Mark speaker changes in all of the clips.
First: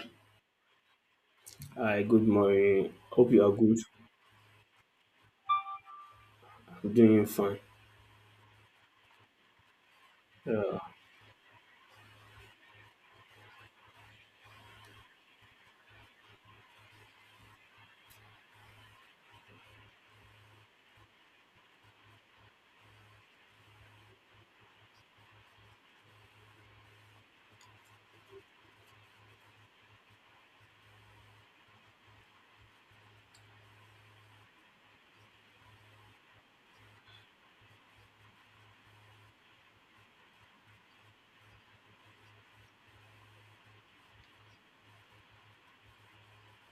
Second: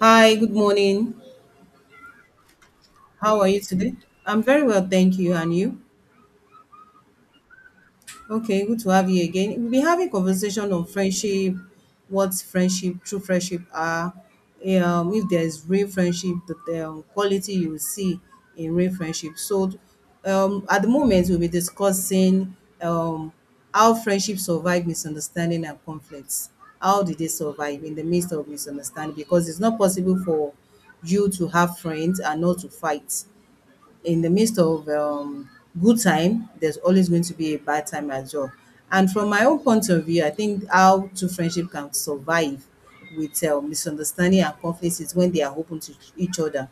Speaker 1: Hi, good morning.
Speaker 2: Hi, good morning. Hope
Speaker 1: How
Speaker 2: you
Speaker 1: are
Speaker 2: are
Speaker 1: you
Speaker 2: good.
Speaker 1: today? I'm very well, thank you. And you?
Speaker 2: I'm doing fine.
Speaker 1: Okay, good to have you again. We'll be having conversation
Speaker 2: Uh,
Speaker 1: on friendship, what friendship, true friendship are, if there's real friendship, the quality you will see in real friendship. So, at the moment, we'll be discussing um, how friendship survive misunderstanding and conflicts. How did they survive in the midst of misunderstanding? Because it's not possible for you to have friends and not to fight in the midst of good time, there's always going to be a bad time as well. And from my own point of view, I think how two friendship can survive with misunderstanding and conflicts is when they are open to each other,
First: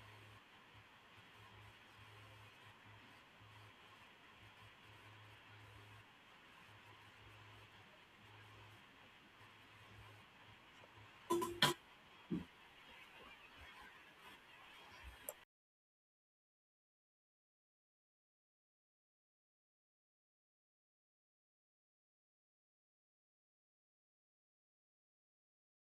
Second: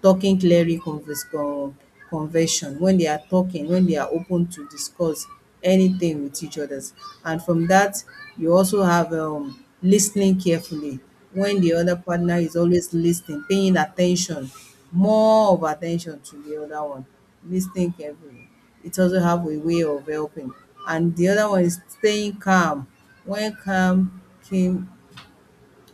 Speaker 1: talking clearly conversion, when they are talking, when they are open to discuss anything with each others. And from that, you also have listening carefully when the other partner is always listening, paying attention, more of attention to the other one, listening carefully. It also have a way of helping. And the other one is staying calm. When calm came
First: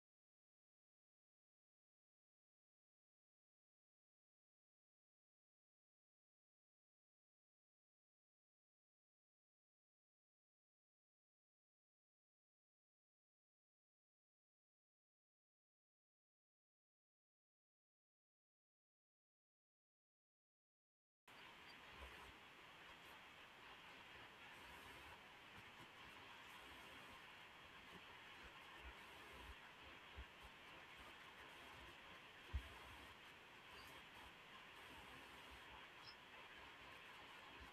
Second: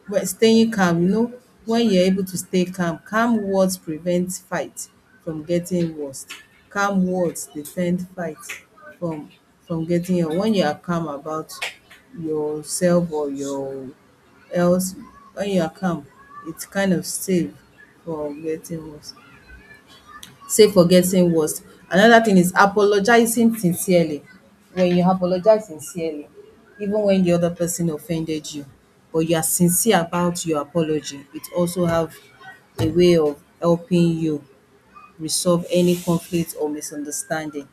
Speaker 1: but staying calm, when you're able to stay calm, calm words prevent fight from getting worse. Calm words defend fight from from getting worse. When you are calm about yourself or your else, when you are calm, it's kind of safe from getting worse. Say for getting worse. Another thing is apologizing sincerely. When you apologize sincerely, even when the other person offended you, but you are sincere about your apology, it also have a way of helping you resolve any conflict or misunderstanding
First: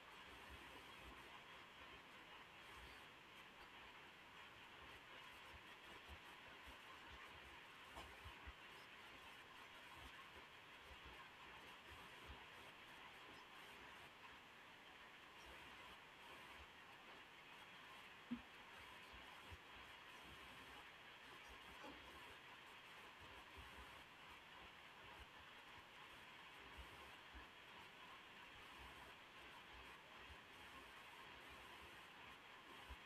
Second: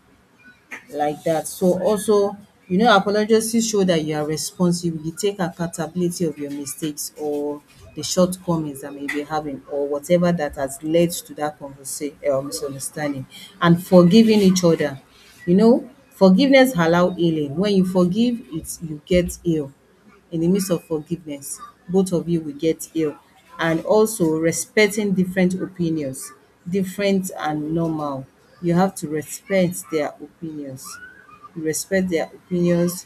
Speaker 1: like that. So also, apologies show that you are responsible. You take accountability of your mistakes or the shortcomings that may be having or whatever that has led to that conversation or misunderstanding. And forgiving each other. Forgiveness allow healing. When you forgive, it's you get healed in the midst of forgiveness, both of you will get healed. And also respecting different opinions, different and normal. You have to respect their opinions. You respect their opinions,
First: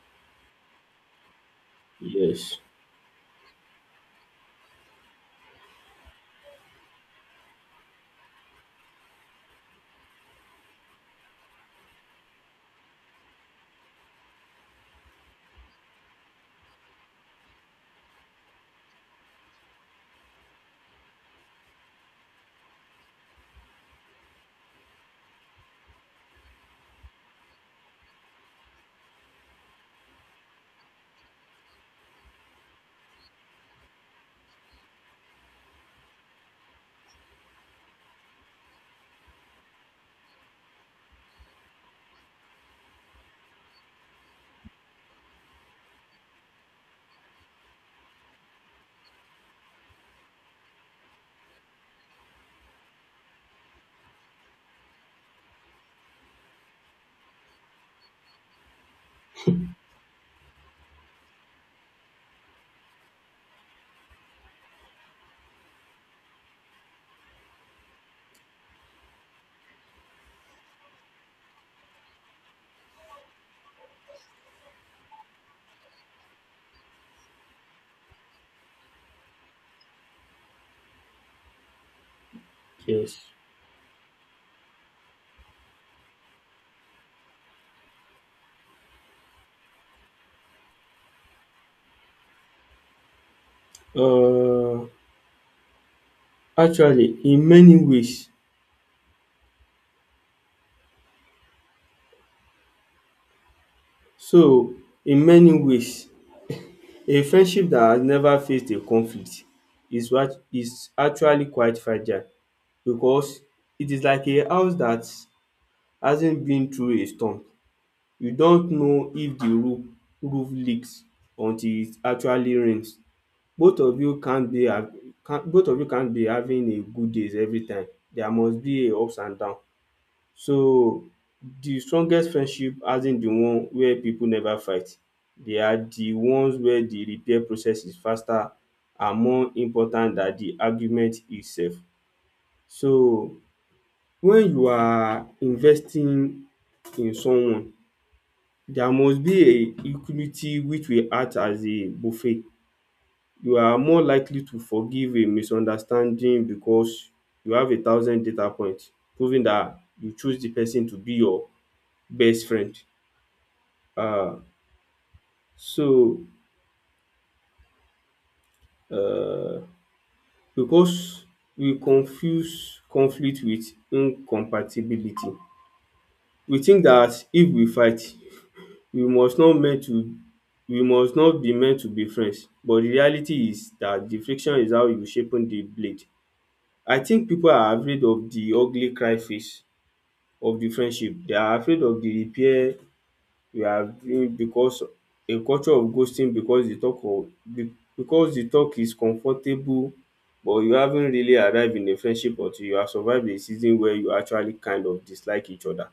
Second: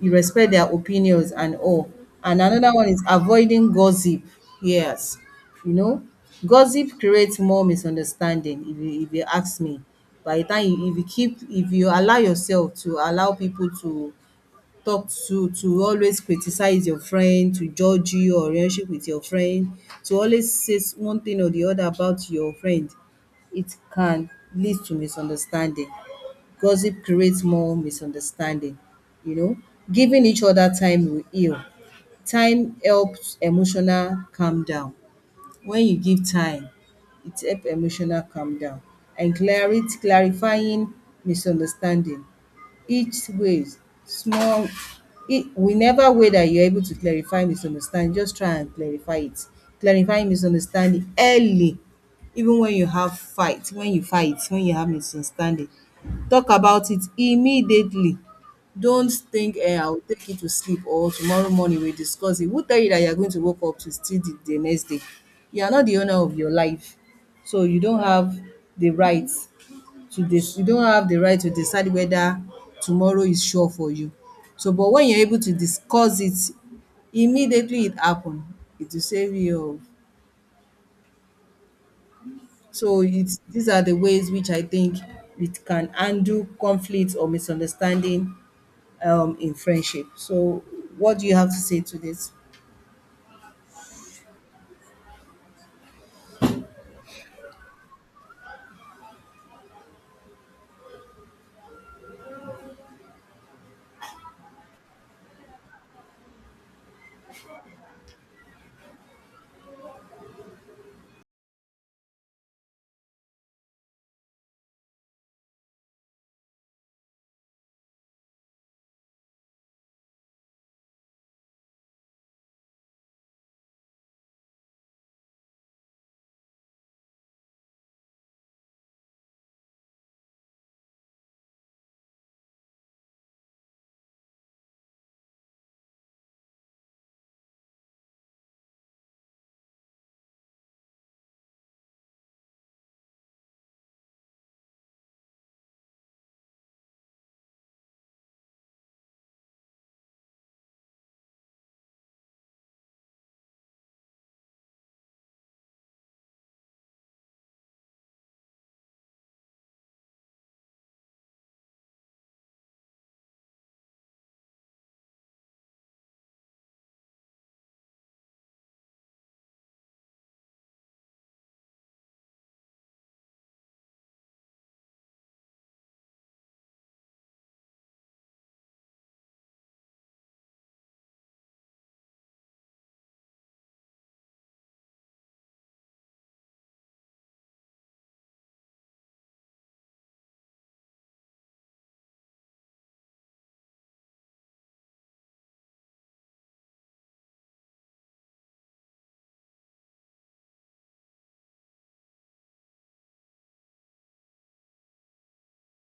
Speaker 1: you respect their opinions and all. And
Speaker 2: yes,
Speaker 1: another one is avoiding gossip. Yes. You know, gossip creates more misunderstanding if you ask me. By the time you if you keep if you allow yourself to allow people to talk to always criticize your friend to judge you or relationship with your friend to always say one thing or the other about your friend it can lead to misunderstanding. Gossip creates more misunderstanding. You know giving each other time will heal. Time helps emotional calm down. When you give time it help emotional calm down, and clarity clarifying misunderstanding each ways small. It, whenever way that you're able to clarify misunderstanding just try and clarify it. Clarify misunderstanding early. Even when you have fight, when you fight when you have misunderstanding, talk about it immediately. Don't think, I'll take it to sleep or tomorrow morning we'll discuss it. Who tell you that you're going to wake up to still the, next day? You are not the owner of your life, so you don't have the right to dec you don't have the right to decide whether tomorrow is sure for you. So but when you're able to discuss it immediately it happen, it will save you of, so
Speaker 2: yes.
Speaker 1: it's, these are the ways which I think it can handle conflict or misunderstanding in friendship. So what do you have to say to this?
Speaker 2: Uh, Actually, in many ways, so in many ways, a friendship that has never faced a conflict is what is actually quite fragile because it is like a house that hasn't been through a storm. You don't know if the roof leaks until it actually rains. Both of you can't be hav- can't both of you can't be having a good days every time. There must be a ups and down. So the strongest friendship hasn't the one where people never fight. They are the ones where the repair process is faster and more important than the argument itself. So when you are investing in someone, there must be a equity which will act as a buffet. You are more likely to forgive a misunderstanding because you have a thousand data points proving that you choose the person to be your best friend. Um so because we confuse conflict with incompatibility. We think that if we fight, we must not meant to we must not be meant to be friends, but the reality is that the friction is how you sharpen the blade. I think people are afraid of the ugly cry face of the friendship. They are afraid of the repair we are doing because a culture of ghosting, because the talk of be- because the talk is comfortable, but you haven't really arrive in a friendship until you have survive a season where you actually kind of dislike each other.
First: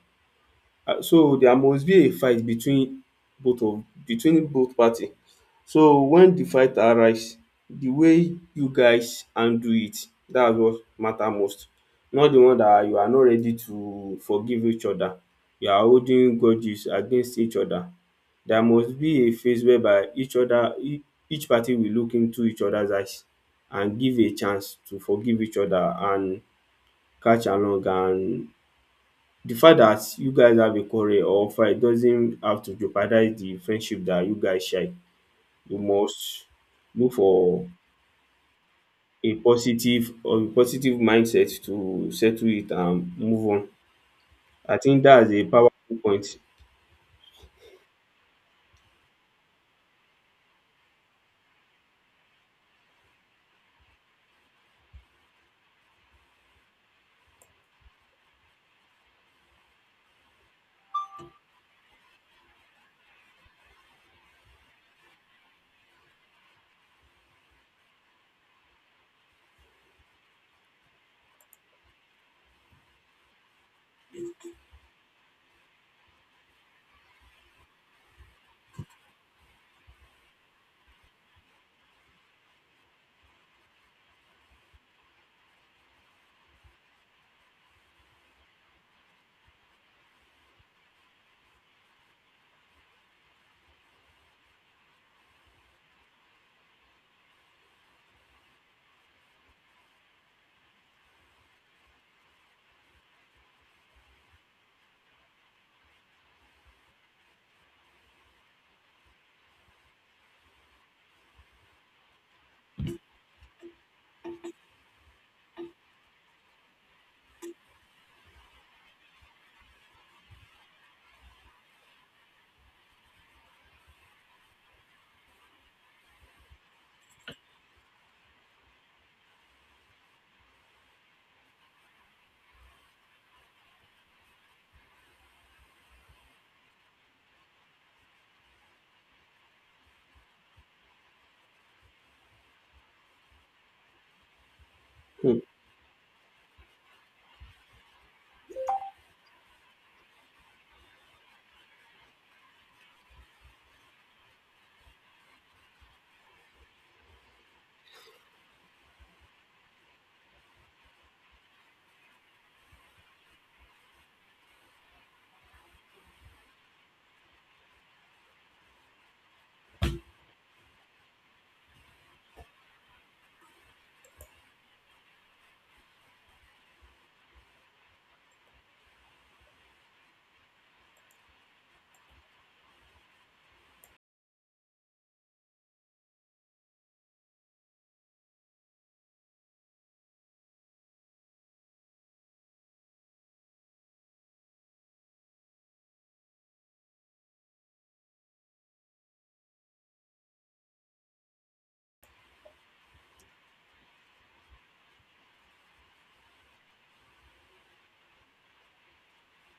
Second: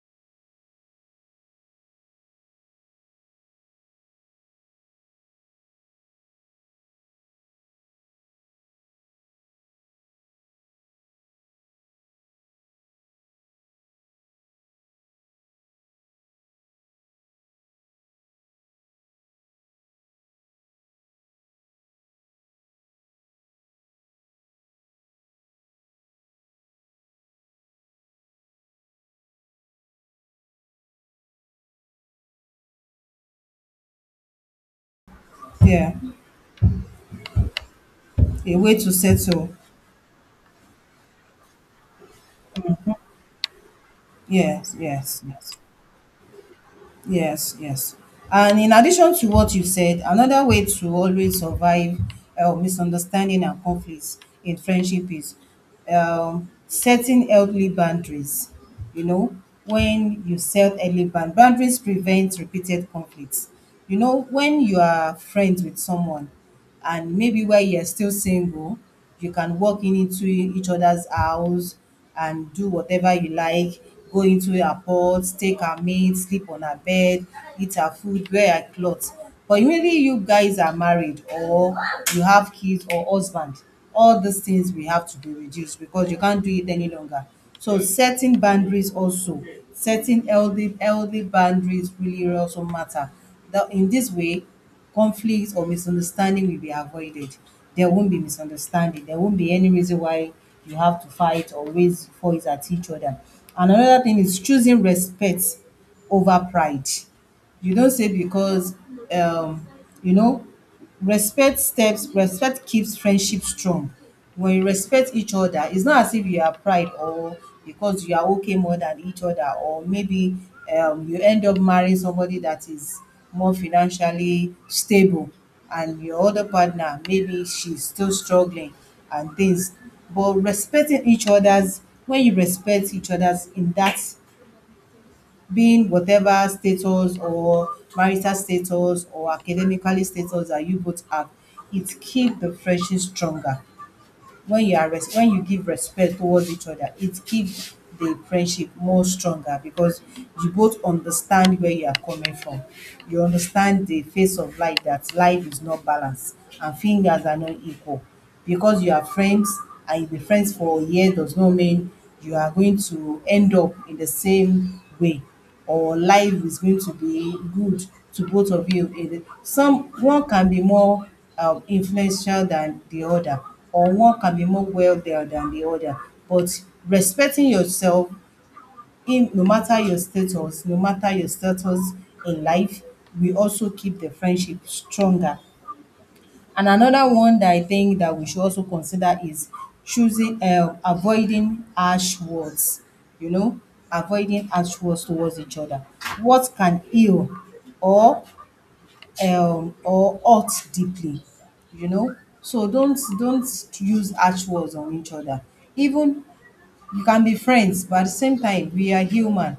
Speaker 2: So there must be a fight between both party. So when the fight arise, the way you guys handle it, that's what matter most, not the one that you are not ready to forgive each other, you are holding grudges against each other. There must be a phase whereby each other e- each party will look into each other's eyes and give a chance to forgive each other and catch along, and the fact that you guys have a quarrel or fight doesn't have to jeopardize the friendship that you guys share. You
Speaker 1: Yeah,
Speaker 2: must look for
Speaker 1: a way to settle.
Speaker 2: a positive mindset to settle it and move on.
Speaker 1: Yes,
Speaker 2: I think
Speaker 1: yes,
Speaker 2: that's a
Speaker 1: yes.
Speaker 2: powerful point.
Speaker 1: Yes, yes. And in addition to what you said, another way to always survive misunderstanding and conflicts in friendship is setting healthy boundaries. You know, when you set healthy boundaries prevent repeated conflicts. You know, when you are friends with someone and maybe while you're still single you can walk in into each other's house and do whatever you like, go into her pot, take her maid, sleep on her bed, eat her food, wear her clothes. But immediately you guys are married, or you have kids or husband, all these things will have to be reduced because you can't do it any longer. So setting boundaries also, setting healthy boundaries really also matter. Now in this way conflicts or misunderstanding will be avoided. There won't be misunderstanding. There won't be any reason why you have to fight or raise voice at each other. And another thing is choosing respect over pride. You don't say because um, you know respect steps, respect keeps friendship strong. When you respect each other, it's not as if you are pride or because you are okay more than each other, or maybe you end up marrying somebody that is more financially stable, and your other partner maybe she's still struggling and things. But respecting each other's, when you respect each other's in that being whatever status or marital status or academically status that you both have, it keep the friendship stronger. When you are when
Speaker 2: um
Speaker 1: you give respect towards each other, it keep the friendship more stronger because you both understand where you are coming from. You understand the face of life that life is not balanced and fingers are not equal. Because you are friends and you be friends for a year does not mean you are going to end up in the same way or life is going to be good to both of you. Some one can be more influential than the other, or one can be more well there than the other. But respecting yourself, in no matter your status, no matter your status in life, we also keep the friendship stronger. And another one that I think that we should also consider is choosing avoiding harsh words, you know, avoiding harsh words towards each other. Words can heal or hurt deeply, you know. So don't use harsh words on each other. Even you can be friends, but at the same time we are human,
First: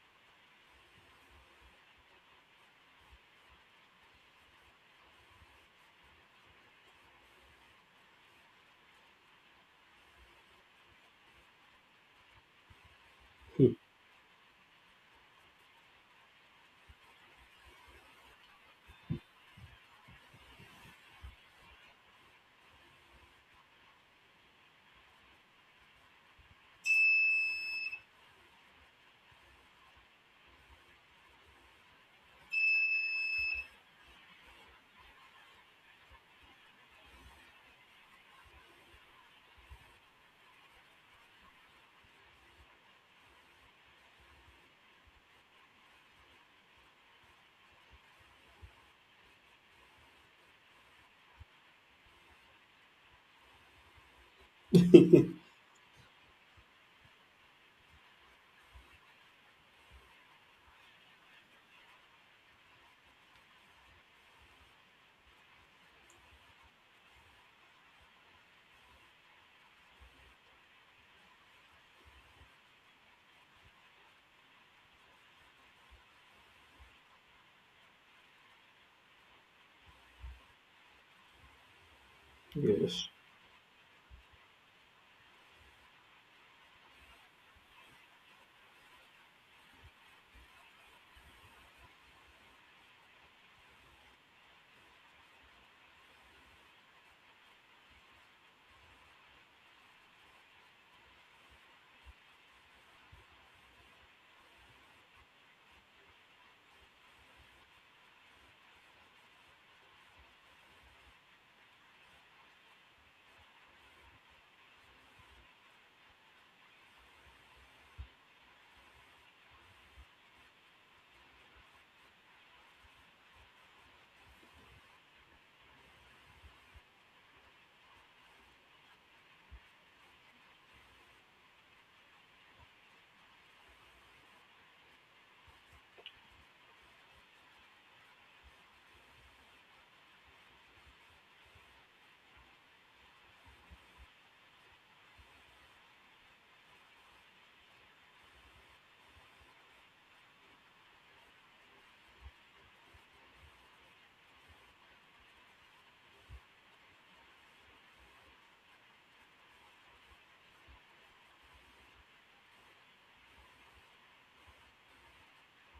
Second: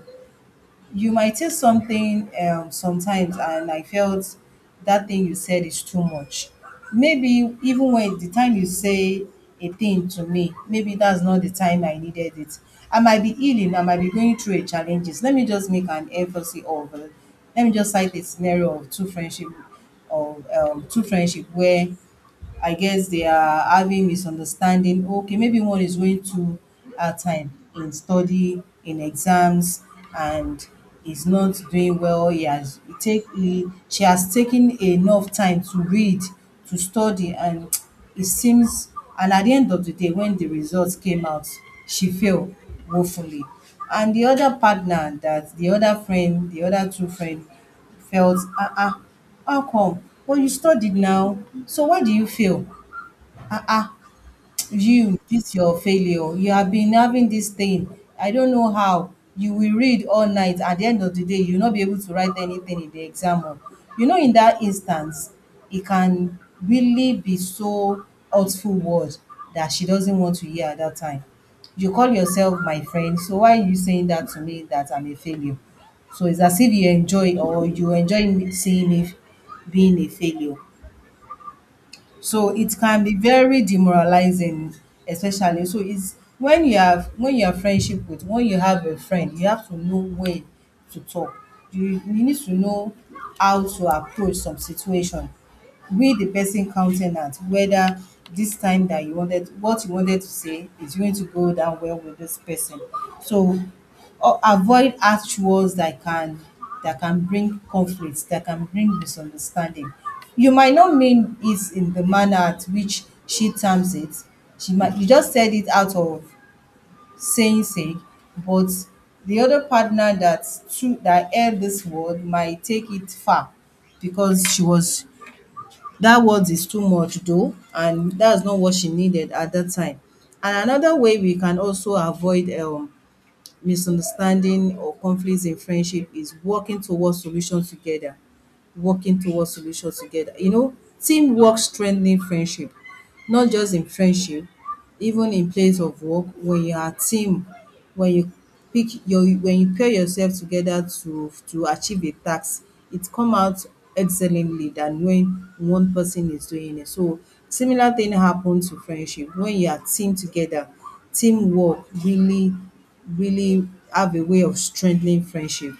Speaker 1: you might say something sometimes, and I felt that thing you said is too much. Maybe even when the time you say a thing to me, maybe that's not the time I needed it. I might be healing, I might be going through a challenges. Let me just cite a scenario of two friendship where I guess they are having misunderstanding. Okay, maybe one is going too hard time in study, in exams, and is not doing well. He has he take he, she has taken enough time to read, to study, and it seems. And at the end of the day, when the results came out, she failed woefully. And the other partner, that the other friend, the other two friend felt: Ah ah, how come? Well, you studied now, so why do you fail? Ah ah, you this your failure, you have been having this thing. I don't know how you will read all night, at the end of the day you will not be able to write anything in the exam hall. In that instance it can really be so hurtful word that she doesn't want to hear at that time. You call yourself my friend, so why are you saying that to me, that I'm a failure? So it's as if you enjoy, or you enjoy seeing me being a failure. So it can
Speaker 2: Yes.
Speaker 1: be very demoralizing, especially. So it's when you have friendship with, when you have a friend, you have to know when to talk. You need to know how to approach some situation with the person countenance, whether this time that you wanted, what you wanted to say is going to go down well with this person. So, or avoid harsh words that can bring conflict, that can bring misunderstanding. You might not mean it in the manner at which she terms it. She might, you just said it out of saying sake, but the other partner that's true that heard this word might take it far because she was, that word is too much though, and that's not what she needed at that time. And another way we can also avoid misunderstanding or conflicts in friendship is working towards solutions together, working towards solutions together. Teamwork strengthening friendship, not just in friendship, even in place of work, when you are a team, when you pair yourself together to achieve a task, it come out excellently than when one person is doing it. So similar thing happen to friendship. When you are team together, teamwork really have a way of strengthening friendship.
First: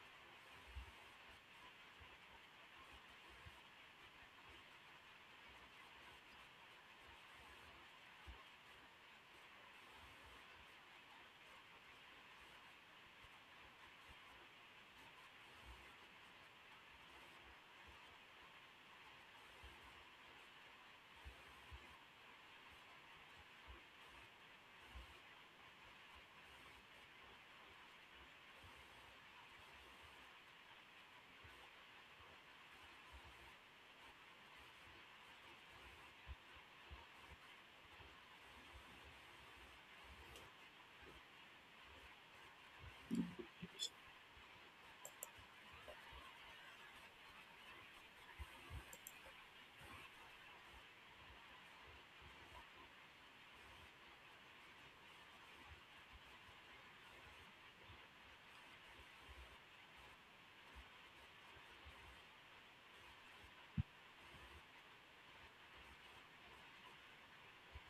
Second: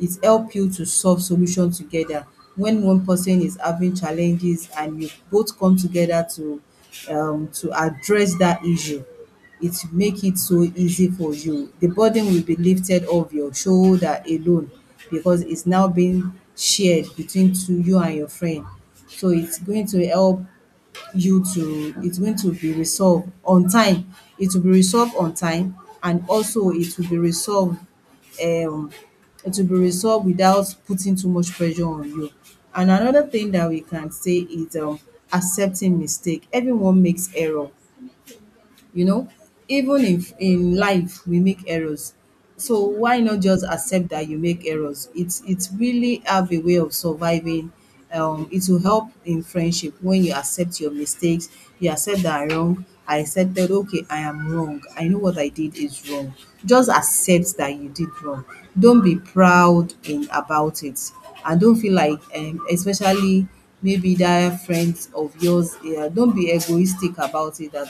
Speaker 1: It help you to solve solution together when one person is having challenges and you both come together to address that issue. It make it so easy for you, the burden will be lifted off your shoulder alone because it's now being shared between two, you and your friend. So it's going to help you to it's going to be resolved on time. It will be resolved on time, and also it will be resolved, um it will be resolved without putting too much pressure on you. And another thing that we can say is accepting mistake. Everyone makes error, you know, even if in life we make errors. So why not just accept that you make errors? It's really have a way of surviving. It will help in friendship when you accept your mistakes. You accept that I'm wrong. I accept that, okay, I am wrong, I know what I did is wrong. Just accept that you did wrong. Don't be proud in about it, and don't feel like especially maybe that friends of yours, yeah, don't be egoistic about it. That,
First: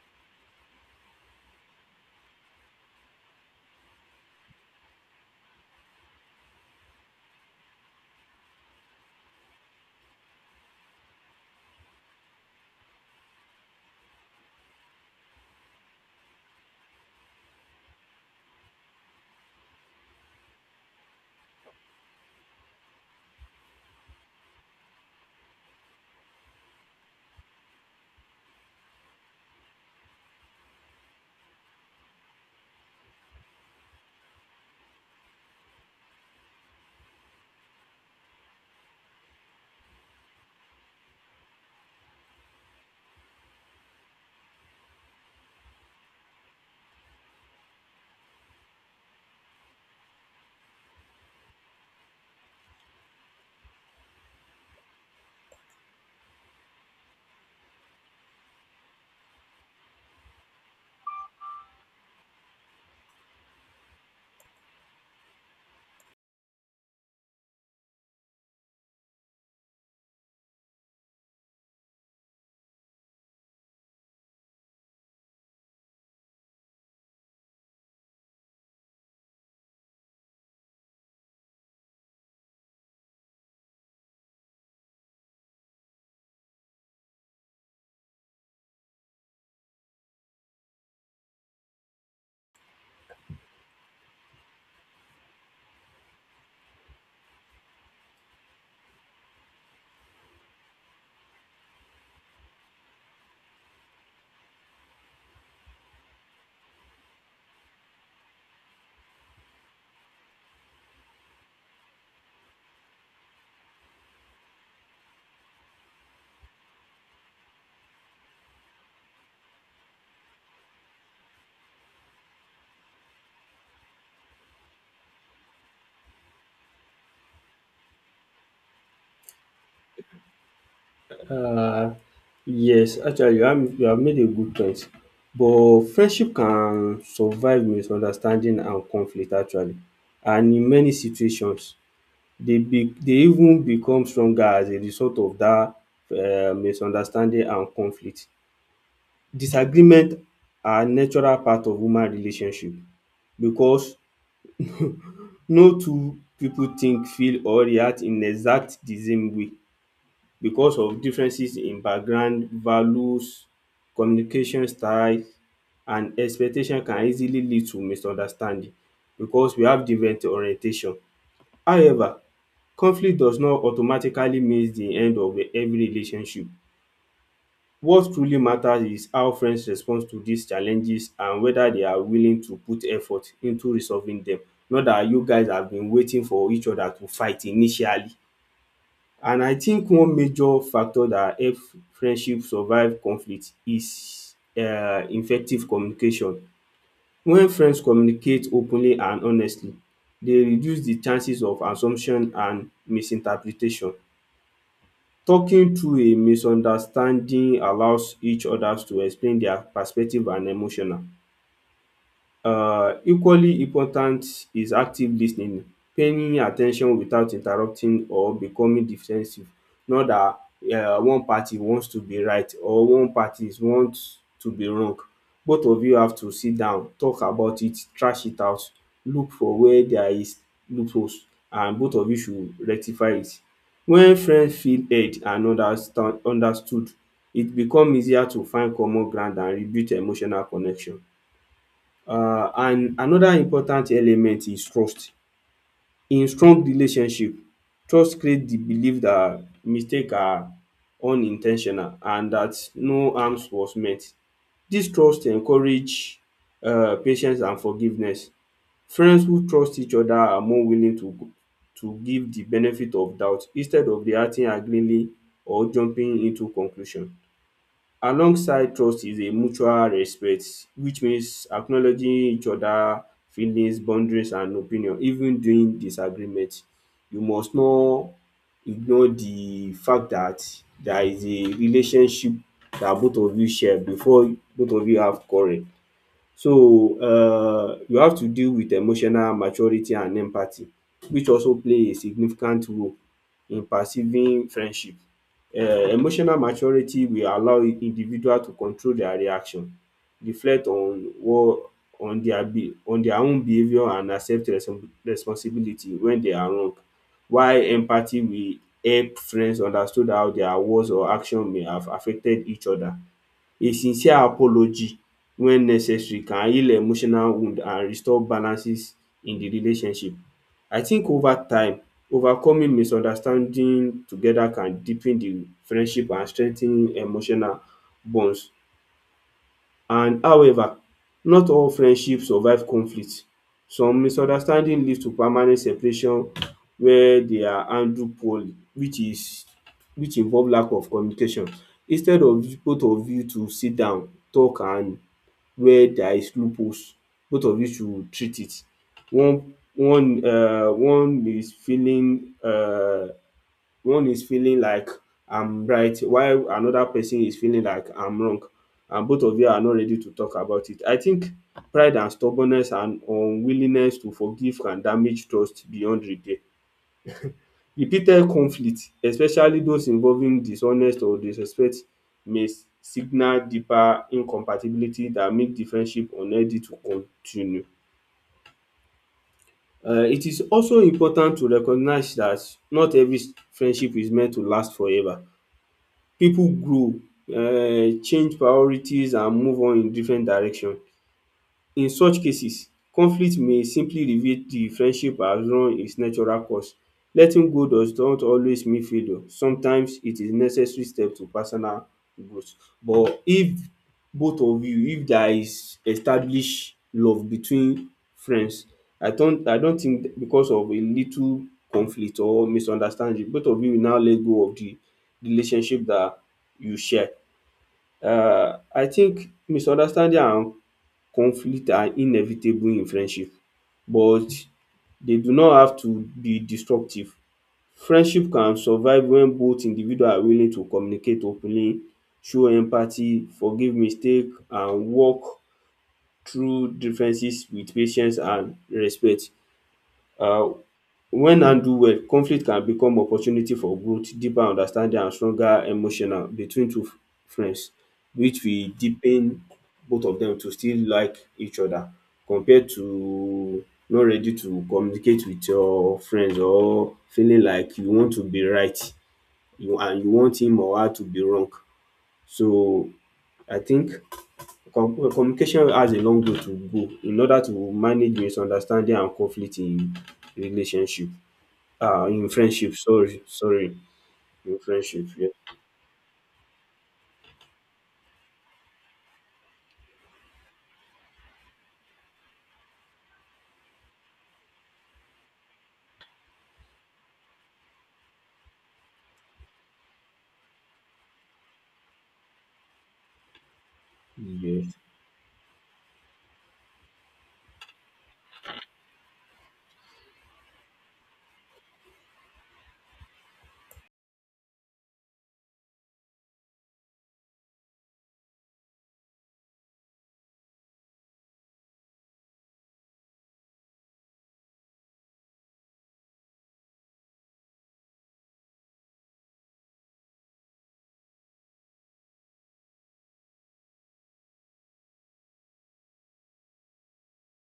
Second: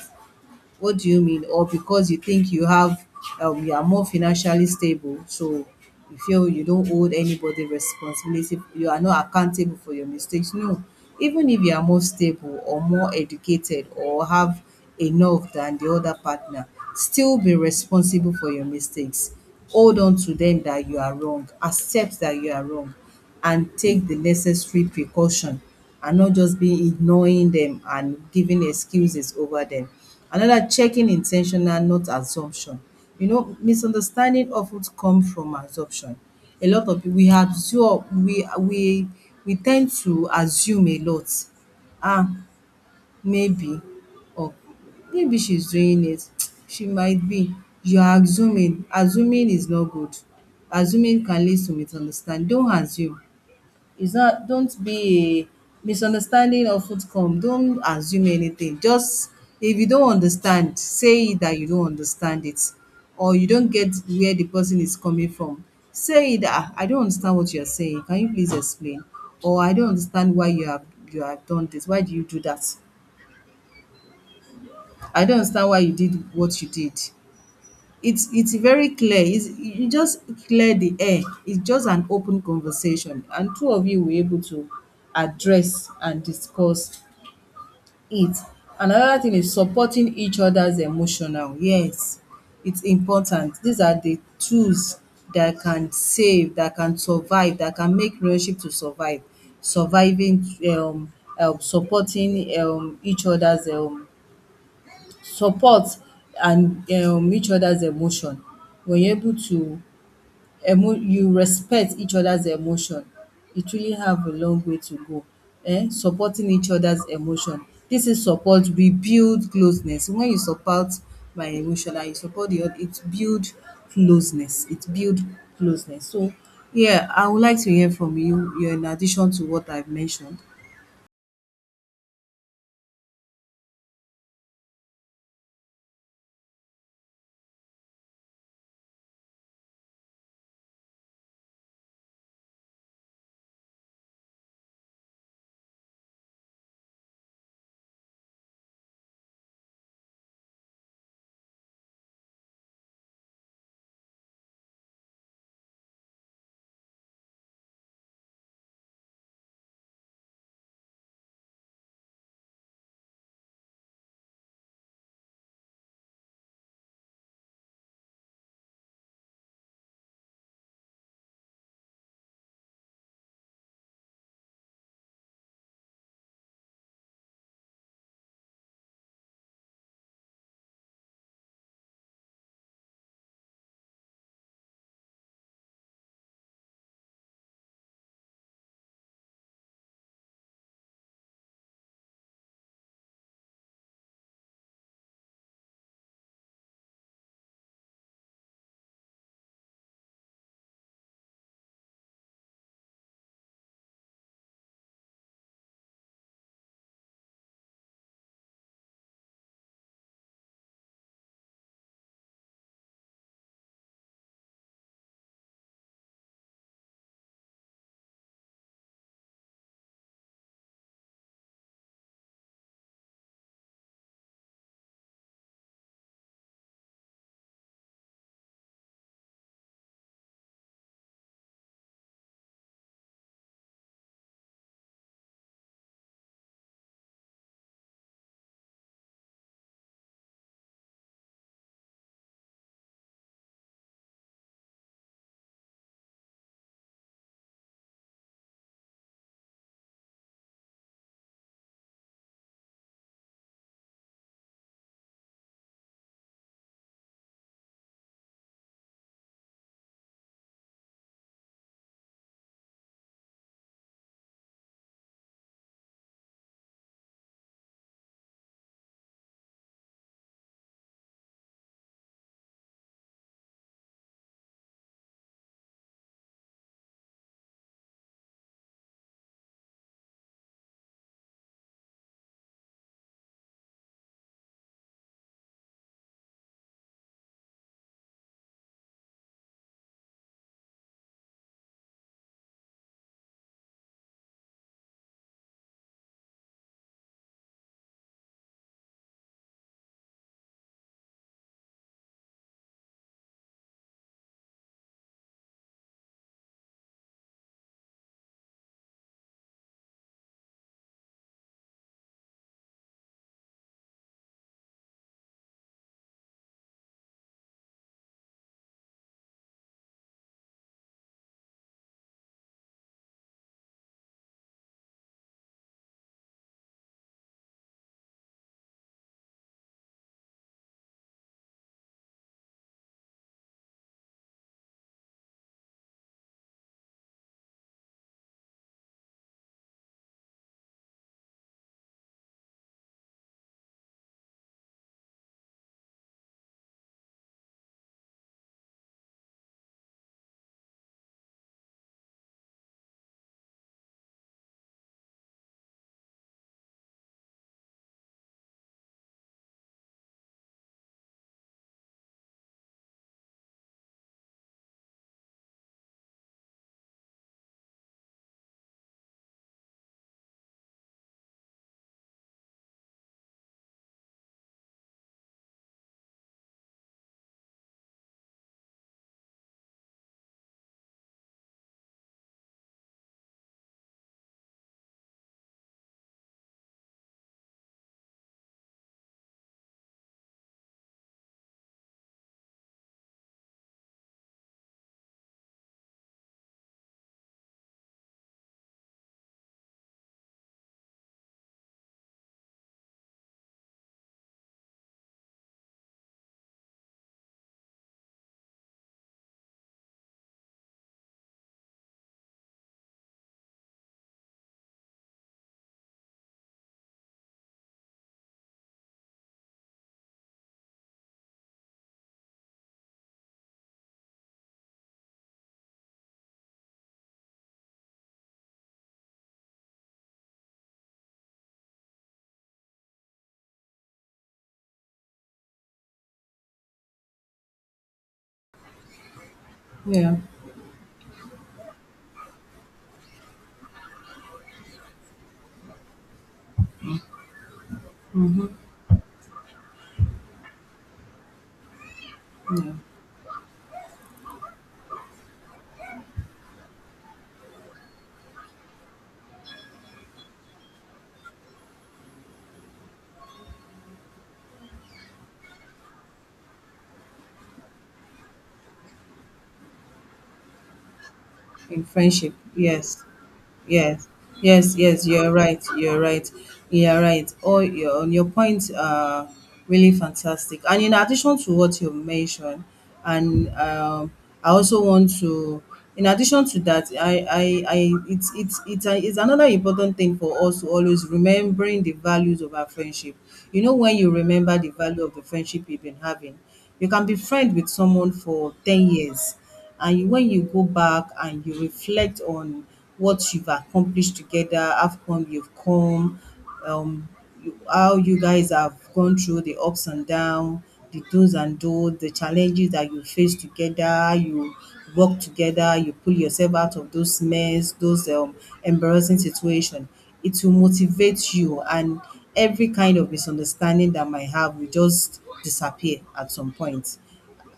Speaker 1: what do you mean? Or because you think you have, you are more financially stable, so you feel you don't hold anybody responsibility, you are not accountable for your mistakes. No, even if you are more stable or more educated or have enough than the other partner, still be responsible for your mistakes. Hold on to them that you are wrong, accept that you are wrong and take the necessary precaution and not just be ignoring them and giving excuses over them. Another, checking intentional, not assumption. You know, misunderstanding often come from assumption. A lot of people, we absorb, we tend to assume a lot. Ah, maybe, or maybe she's doing it. She might be. You're assuming. Assuming is not good. Assuming can lead to misunderstanding. Don't assume. It's not don't be a misunderstanding of outcome. Don't assume anything. Just if you don't understand, say that you don't understand it or you don't get where the person is coming from. Say that, "Ah, I don't understand what you're saying. Can you please explain?" Or, "I don't understand why you have done this. Why do you do that? I don't understand why you did what you did." It's very clear, it's you just clear the air. It's just an open conversation, and two of you were able to address and discuss it. Another thing is supporting each other's emotional. Yes, it's important. These are the tools that can save, that can survive, that can make relationship to survive. Surviving, supporting, each other's, support and each other's emotion. When you're able to emo you respect each other's emotion, it really have a long way to go. Supporting each other's emotion. Dis is support rebuild closeness. When you support my emotion and you support the oth it build closeness, it build closeness. So yeah, I would like to hear from you, yeah, in addition to what I've mentioned.
Speaker 2: um Yes, actually you have made a good point. But friendship can survive misunderstanding and conflict actually, and in many situations dey even become stronger as a result of dat misunderstanding and conflict. Disagreement are natural part of human relationship because no two pipu think, feel or react in exact the same way because of differences in background, values, communication style and expectation can easily lead to misunderstanding because we have different orientation. However, conflict does not automatically mean the end of every relationship. What truly matters is how friends respond to these challenges and whether they are willing to put effort into resolving them. Not that you guys have been waiting for each other to fight initially. And I think one major factor that help friendship survive conflict is effective communication. When friends communicate openly and honestly, they reduce the chances of assumption and misinterpretation. Talking through a misunderstanding allows each others to explain their perspective and emotional. Equally important is active lis ten ing, paying at ten tion without interrupting or becoming defensive. Not dat one party wants to be right or one party wants to be wrong. Both of you have to sit down, talk about it, thrash it out, look for where there is loopholes, and both of you should rectify it. When friends feel heard and understand understood, it become easier to find common ground and rebuild emotional connection. And another important element is trust. In strong relationship, trust creates the belief that mistakes are unintentional and that no harm was meant. This trust encourage patience and forgiveness. Friends who trust each other are more willing to give the benefit of doubt instead of reacting angrily or jumping into conclusion. Alongside trust is a mutual respect, which means acknowledging each other feelings, boundaries and opinion even during disagreement. You must not ignore the fact that there is a relationship that both of you share before both of you have quarrel. So you have to deal with emotional maturity and empathy, which also play a significant role in perceiving friendship. um Emotional maturity will allow individual to control their reaction, reflect on what on their own behaviour and accept responsibility when they are wrong. While empathy will help friends understood how their words or action may have affected each other. A sincere apology when necessary can heal emotional wound and restore balances in the relationship. I think over time, overcoming misunderstanding together can deepen the friendship and strengthen emotional bonds, and however, not all friendship survive conflict. Some misunderstanding lead to permanent separation where they are handled poorly, which involve lack of communication. Instead of both of you to sit down talk, and where there is loopholes, both of you should treat it. One one um one is feeling um One is feeling like I'm right while another person is feeling like I'm wrong and both of you are not ready to talk about it. I think pride and stubbornness and unwillingness to forgive can damage trust beyond repair. Repeated conflict, especially those involving dishonest or disrespect, may signal deeper incompatibility that make the friendship unhealthy to continue. It is also important to recognize that not every friendship is meant to last forever. People grow, change priorities and move on in different direction. In such cases, conflict may simply reveal the friendship has run its natural course. Letting go does not always mean failure. Sometimes it is necessary step to personal growth. But if both of you if there is established love between friends, I don't think because of a little conflict or misunderstanding, both of you will now let go of the relationship that you share. I think misunderstanding and conflict are inevitable in friendship, but they do not have to be destructive. Friendship can survive when both individual are willing to communicate openly, show empathy, forgive mistake and work through differences with patience and respect.
Speaker 1: Yeah,
Speaker 2: um When handled well, conflict can become opportunity for growth, deeper understanding and stronger emotional between two friends, which will deepen both of dem to still like each other compared
Speaker 1: yeah,
Speaker 2: to not ready to communicate with your friends or feeling like you want to be right you and you want him or her to be wrong. So I think communication has a long way to go in order to manage misunderstanding and conflict in relationship.
Speaker 1: in
Speaker 2: In
Speaker 1: friendship,
Speaker 2: friendship,
Speaker 1: yes.
Speaker 2: sorry, sorry,
Speaker 1: Yes,
Speaker 2: in
Speaker 1: yes, yes,
Speaker 2: friendship, yeah,
Speaker 1: you're right, you're right, you're right. Oh, your points are really fantastic. And in addition to what you mentioned, and I also want to, in addition to that, I it's another important thing for us to always remembering the values of our friendship. You know, when you remember the
Speaker 2: yes.
Speaker 1: value of the friendship you've been having, you can be friend with someone for 10 years, and you, when you go back and you reflect on what you've accomplished together, how come you've come, um, you, how you guys have gone through the ups and downs, the do's and don'ts, the challenges that you face together, how you work together, you pull yourself out of those mess, those embarrassing situation. It will motivate you, and every kind of misunderstanding that might have will just disappear at some point.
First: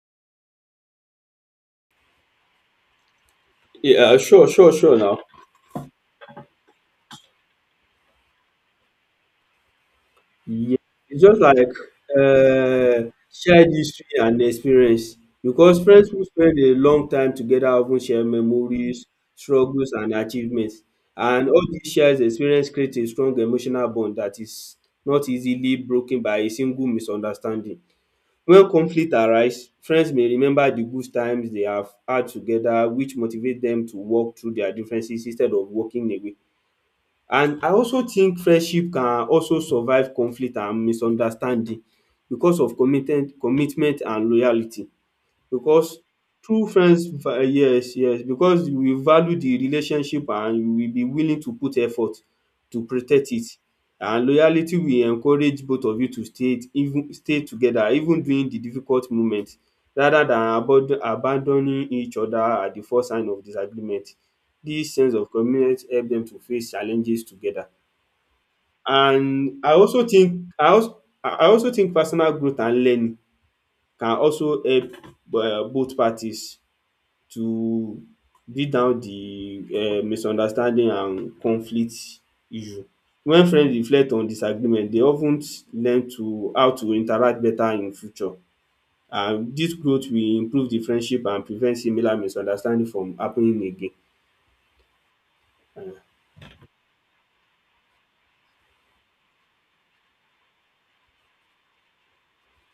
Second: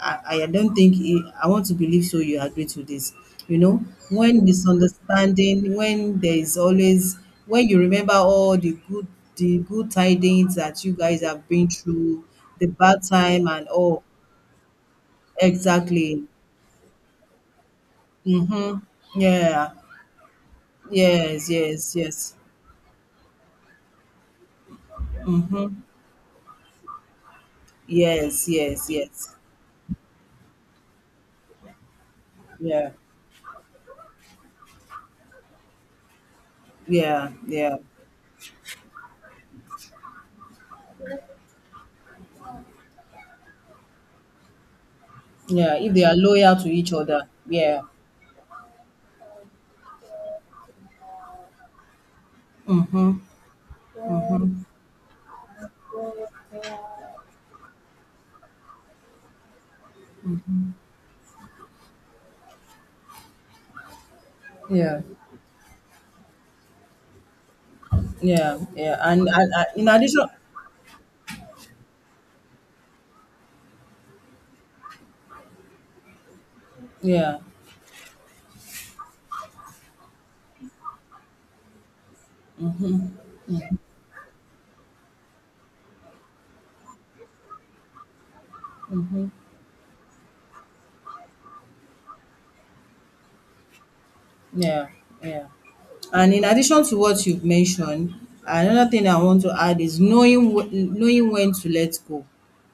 Speaker 1: I don't think he, I want to believe so you agree to this. You know,
Speaker 2: Yeah,
Speaker 1: when
Speaker 2: sure, sure, sure. Now,
Speaker 1: misunderstanding, when there is always when you remember all the good tidings
Speaker 2: yeah,
Speaker 1: that you guys
Speaker 2: it's just
Speaker 1: have
Speaker 2: like
Speaker 1: been through, the bad time and
Speaker 2: shared
Speaker 1: all.
Speaker 2: history and experience because friends
Speaker 1: Exactly.
Speaker 2: who spend a long time together often share
Speaker 1: Mm-hmm.
Speaker 2: memories,
Speaker 1: Yeah.
Speaker 2: struggles, and achievements. And
Speaker 1: Yes,
Speaker 2: all these
Speaker 1: yes,
Speaker 2: shared
Speaker 1: yes.
Speaker 2: experience create a strong emotional bond that is not
Speaker 1: Mm-hmm.
Speaker 2: easily broken by a single misunderstanding.
Speaker 1: Yes,
Speaker 2: When
Speaker 1: yes,
Speaker 2: conflict
Speaker 1: yes.
Speaker 2: arise, friends may remember the good times they have had together,
Speaker 1: Yeah.
Speaker 2: which motivate dem to work through their differences instead of walking away.
Speaker 1: Yeah.
Speaker 2: And I
Speaker 1: Yeah.
Speaker 2: also think friendship can also survive conflict and misunderstanding because of committed commitment and loyalty,
Speaker 1: Yeah. If
Speaker 2: because
Speaker 1: they are loyal
Speaker 2: true
Speaker 1: to each
Speaker 2: friends,
Speaker 1: other. Yeah.
Speaker 2: yes, yes, because you will value the relationship and you will be willing to put effort to
Speaker 1: Mm-hmm.
Speaker 2: protect it, and loyalty will encourage both of you to stay, even stay together even during the difficult moment rather than abod abandoning each other at the first sign of disagreement. Dis
Speaker 1: Yeah.
Speaker 2: sense of commitment help dem to face challenges together.
Speaker 1: Yeah, yeah,
Speaker 2: And
Speaker 1: and
Speaker 2: I
Speaker 1: in
Speaker 2: also
Speaker 1: addition,
Speaker 2: think, I also think personal growth and learning can also help both parties
Speaker 1: yeah,
Speaker 2: to beat down the misunderstanding and conflict issue. When friends reflect on disagreement they of ten learn to how to interact better in future, and dis growth will improve the friendship and prevent similar misunderstanding from happening again.
Speaker 1: yeah, yeah, and in addition to what you've mentioned, another thing I want to add is knowing when to let go.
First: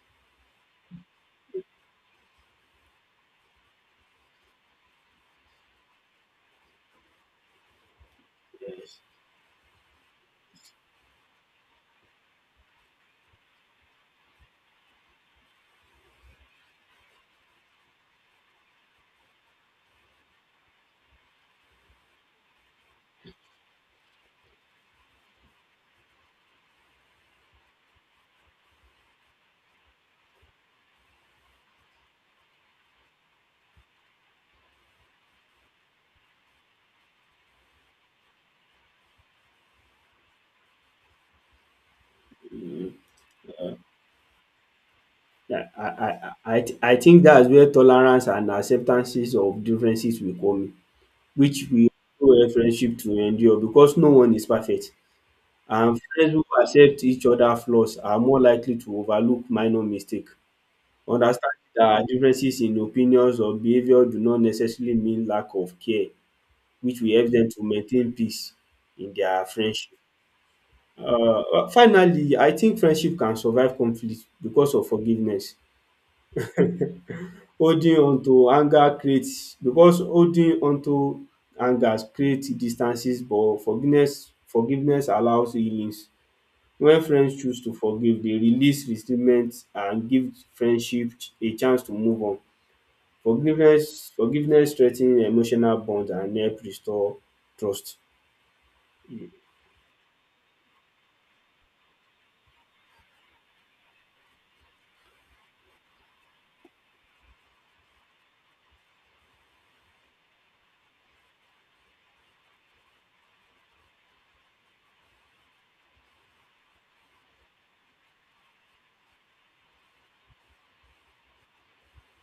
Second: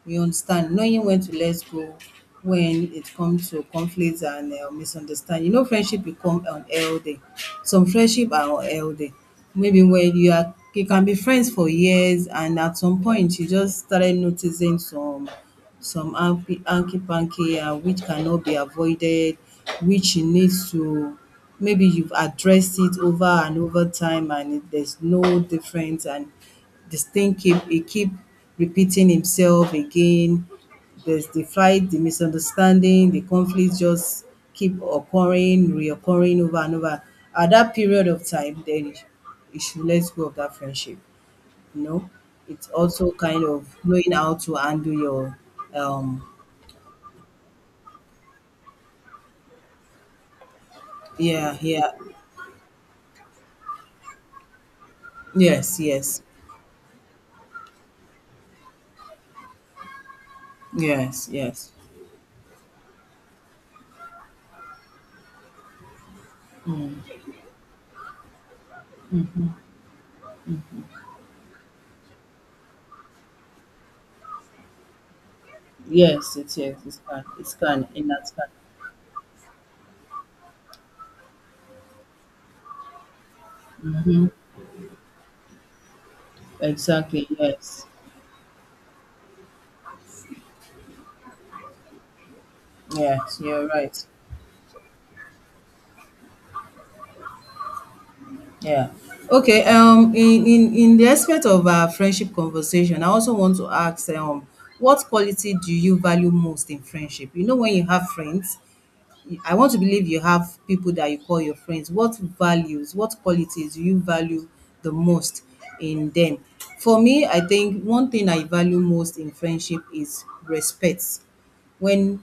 Speaker 1: You understand, knowing when to let go when it comes to conflicts and misunderstanding. You know, friendship become unhealthy. Some friendship are unhealthy. Maybe when you are, you can be friends for years, and at some point you just started noticing some hanky panky and which cannot be avoided, which you need to maybe you've addressed it over and over time and it, there's no difference and this thing keep repeating himself again. There's the fight, the misunderstanding, the conflict just keep occurring, reoccurring over and over. At that period of time, then you should let go of that friendship, you know. It's also kind of
Speaker 2: um
Speaker 1: knowing how to handle your
Speaker 2: I
Speaker 1: um
Speaker 2: I I I think dats where tolerance and acceptances of differences will come in,
Speaker 1: yeah,
Speaker 2: which will
Speaker 1: yeah.
Speaker 2: help friendship to endure because no one is perfect.
Speaker 1: Yes,
Speaker 2: And
Speaker 1: yes.
Speaker 2: friends who accept each other flaws are more likely to overlook minor mistake,
Speaker 1: Yes,
Speaker 2: understanding
Speaker 1: yes.
Speaker 2: that differences in opinions or behavior do not necessarily mean lack of care, which will help them to maintain peace in their friendship. Uh, Finally, I think friendship can survive conflict because of forgiveness.
Speaker 1: Yes, it is. It's can. It's can in that can.
Speaker 2: Holding on to anger creates distances, but forgiveness allows healings. When
Speaker 1: Exactly.
Speaker 2: friends choose to
Speaker 1: Yes.
Speaker 2: forgive, they release resentment and give friendship a chance to move on.
Speaker 1: Yes, you're right.
Speaker 2: Forgiveness strengthens emotional bonds and help restore trust.
Speaker 1: Yeah. Okay. In the aspect of our friendship conversation, I also want to ask, what quality do you value most in friendship? You know, when you have friends, I want to believe you have people that you call your friends. What values, what qualities do you value the most in them? For me, I think one thing I value most in friendship is respect. When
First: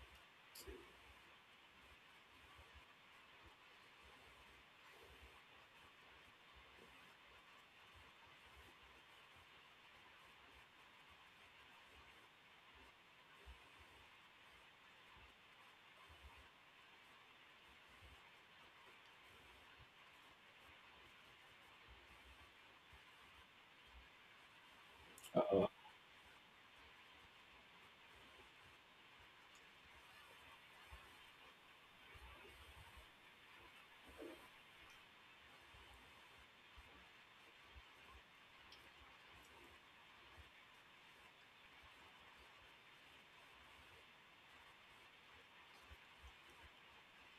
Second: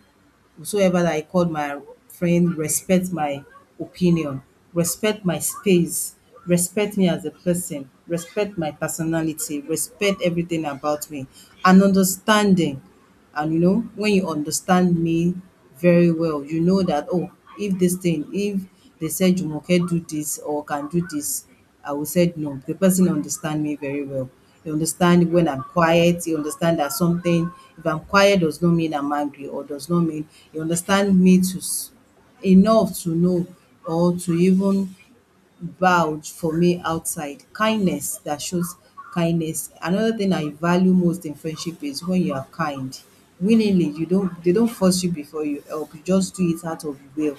Speaker 1: whosoever that I call my friend respect my opinion, respect my space, respect me as a person, respect my personality, respect everything about me, and understanding. And you know, when you understand me very well, you know that, oh, if this thing if they said Jumoke do this or can do this, I will said no, the person understand me very well. He understand when I'm quiet, he understand that something, if I'm quiet does not mean I'm angry or does not mean. You understand me to enough to know or to even vouch for me outside. Kindness, that shows kindness. Another thing I value most in friendship is when you are kind. Willingly, you don't, they don't force you before you help. You just do it out of will.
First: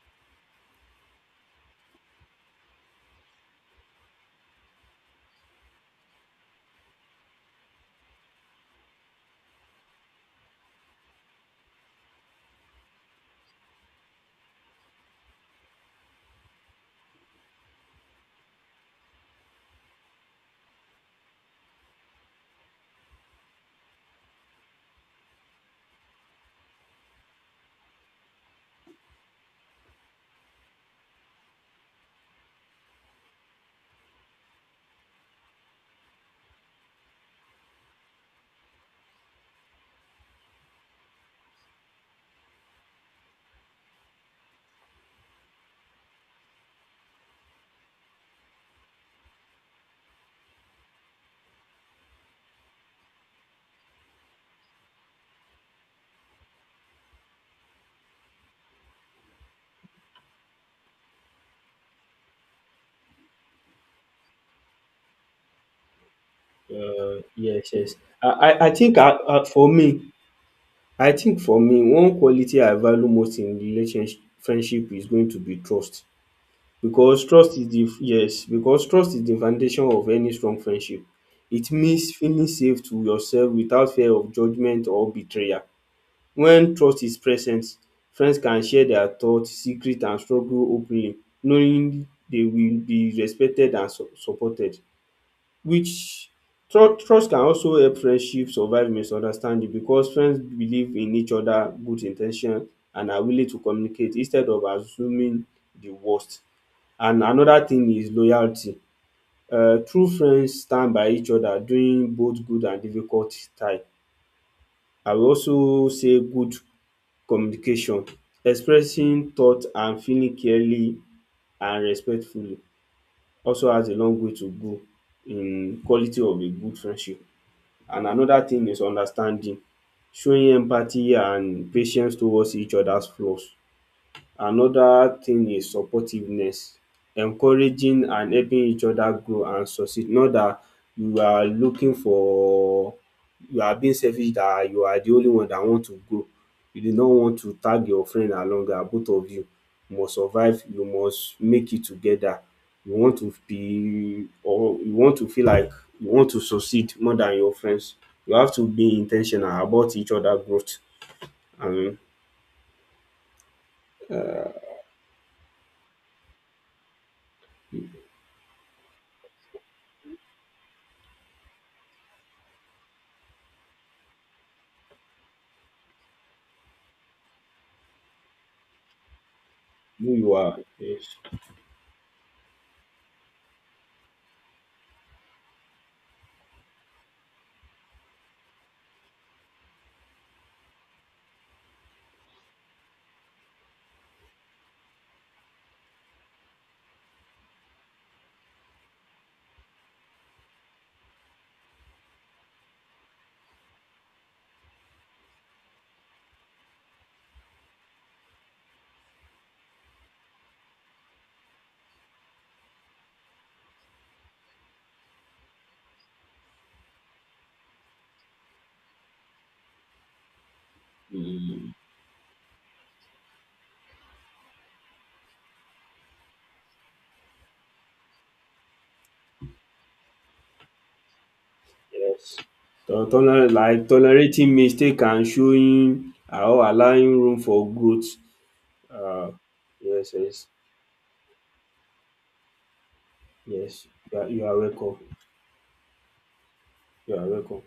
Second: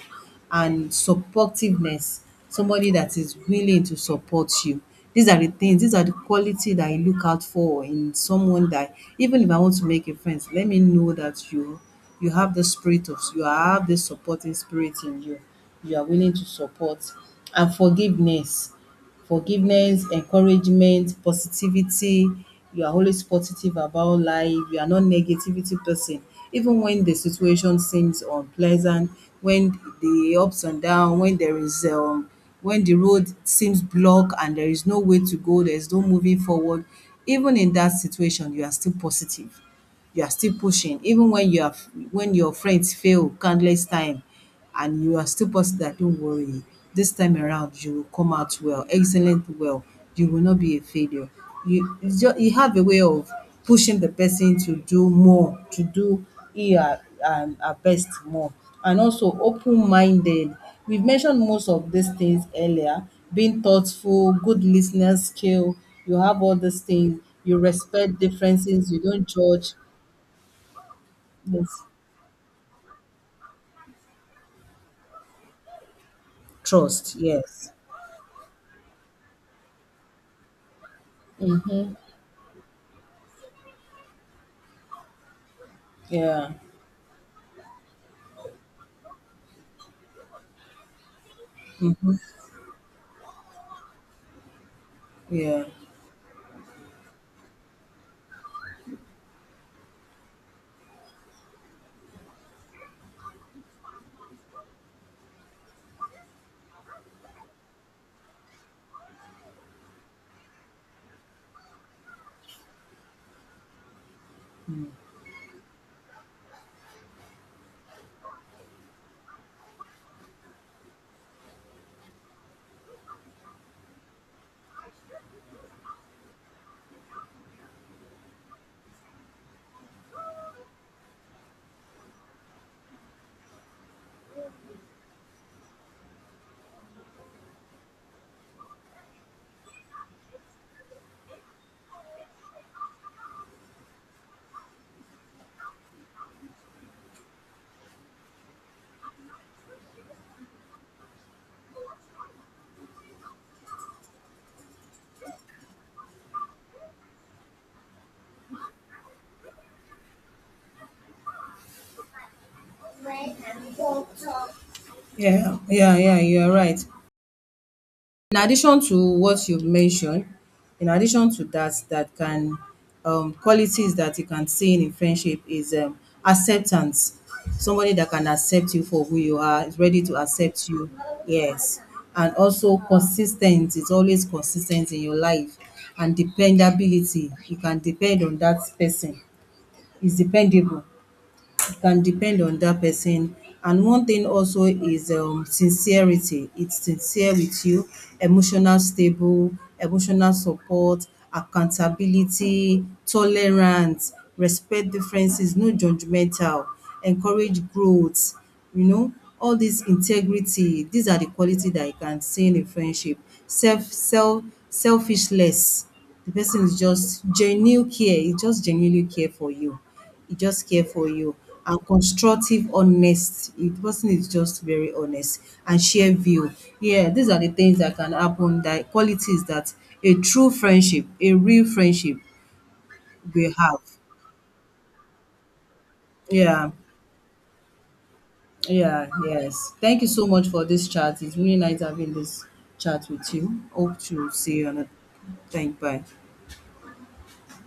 Speaker 1: And supportiveness, somebody that is willing to support you. These are the things, these are the quality that I look out for in someone, that even if I want to make a friend, let me know that you have the spirit of, you have this supporting spirit in you, you are willing to support. And forgiveness. Forgiveness, encouragement, positivity. You are always positive about life. You are not negativity person. Even when the situation seems unpleasant, when the ups and down, when there is when the road seems blocked and there is no way to go, there is no moving forward, even in that situation, you are still positive. You are still pushing even when you have, when your friends fail countless time, and you are still positive that don't worry, this time around you will come out well, excellent, well, you will not be a failure. You just, you have a way of pushing the person to do more, to do her, her best more. And also open-minded, we've mentioned most of these things earlier, being thoughtful, good listener skill, you have all these things, you
Speaker 2: Yes, yes.
Speaker 1: respect
Speaker 2: I
Speaker 1: differences,
Speaker 2: think
Speaker 1: you don't
Speaker 2: I, for
Speaker 1: judge.
Speaker 2: me, I think for me,
Speaker 1: Yes.
Speaker 2: one quality I value most in relationship friendship is going to be trust.
Speaker 1: Trust,
Speaker 2: Because trust is
Speaker 1: yes.
Speaker 2: the Yes, because trust is the foundation of any strong friendship. It means feeling safe to yourself without fear of judgment or betrayal.
Speaker 1: Yeah,
Speaker 2: When trust is present, friends can share their thoughts, secret and struggle openly, knowing they will be respected and supported,
Speaker 1: yeah,
Speaker 2: which trust can also help friendship survive misunderstanding because friends believe in each other good in ten tion and are willing to communicate instead of assuming the worst. And another thing is loyalty. True friends stand by each other during both good and difficult time. I will also say good communication. Expressing thought and feeling clearly and respectfully also has a long way to go in quality of a good friendship. And another thing is understanding. Showing empathy and patience towards each other's flaws. Another thing is supportiveness, encouraging and helping each other grow and succeed. Not that you are looking for you are being selfish, that you are the only one that want to grow. You do not want to tag your friend along, that both of you must survive, you must make it together. You want to be, or you want to feel like you want to succeed more than your friends. You have to be in ten tional about each other growth and
Speaker 1: yeah, you're right. In addition to what you've mentioned, in addition to that, that can, qualities that you can see in a friendship is, acceptance. Somebody that can accept you for who you are, is ready
Speaker 2: who
Speaker 1: to
Speaker 2: you are.
Speaker 1: accept you,
Speaker 2: Yes.
Speaker 1: yes. And also consistent, it's always consistent in your life. And dependability, you can depend on that person, is dependable. It can depend on that person. And one thing also is, sincerity. It's sincere with you, emotional stable, emotional support, accountability, tolerance, respect differences, no judgmental, encourage growth, you know, all this integrity. These are the quality that you can see in a friendship. Selfishness. The person is just genuine care. He just genuinely care for you. He just care for you.
Speaker 2: Mm.
Speaker 1: And constructive honest. The person is just very honest and share view. Yeah, these are the things that can happen, that qualities that a true friendship, a real friendship
Speaker 2: Yes.
Speaker 1: will have.
Speaker 2: Like tolerating mistake can showing or
Speaker 1: Yeah,
Speaker 2: allowing room for growth.
Speaker 1: yeah,
Speaker 2: um
Speaker 1: yes. Thank you
Speaker 2: yes,
Speaker 1: so
Speaker 2: yes,
Speaker 1: much for this chat. It's really nice having this chat with you.
Speaker 2: yes,
Speaker 1: Hope
Speaker 2: you are,
Speaker 1: to
Speaker 2: you
Speaker 1: see
Speaker 2: are
Speaker 1: you on a
Speaker 2: welcome.
Speaker 1: thank bye.
Speaker 2: You are welcome.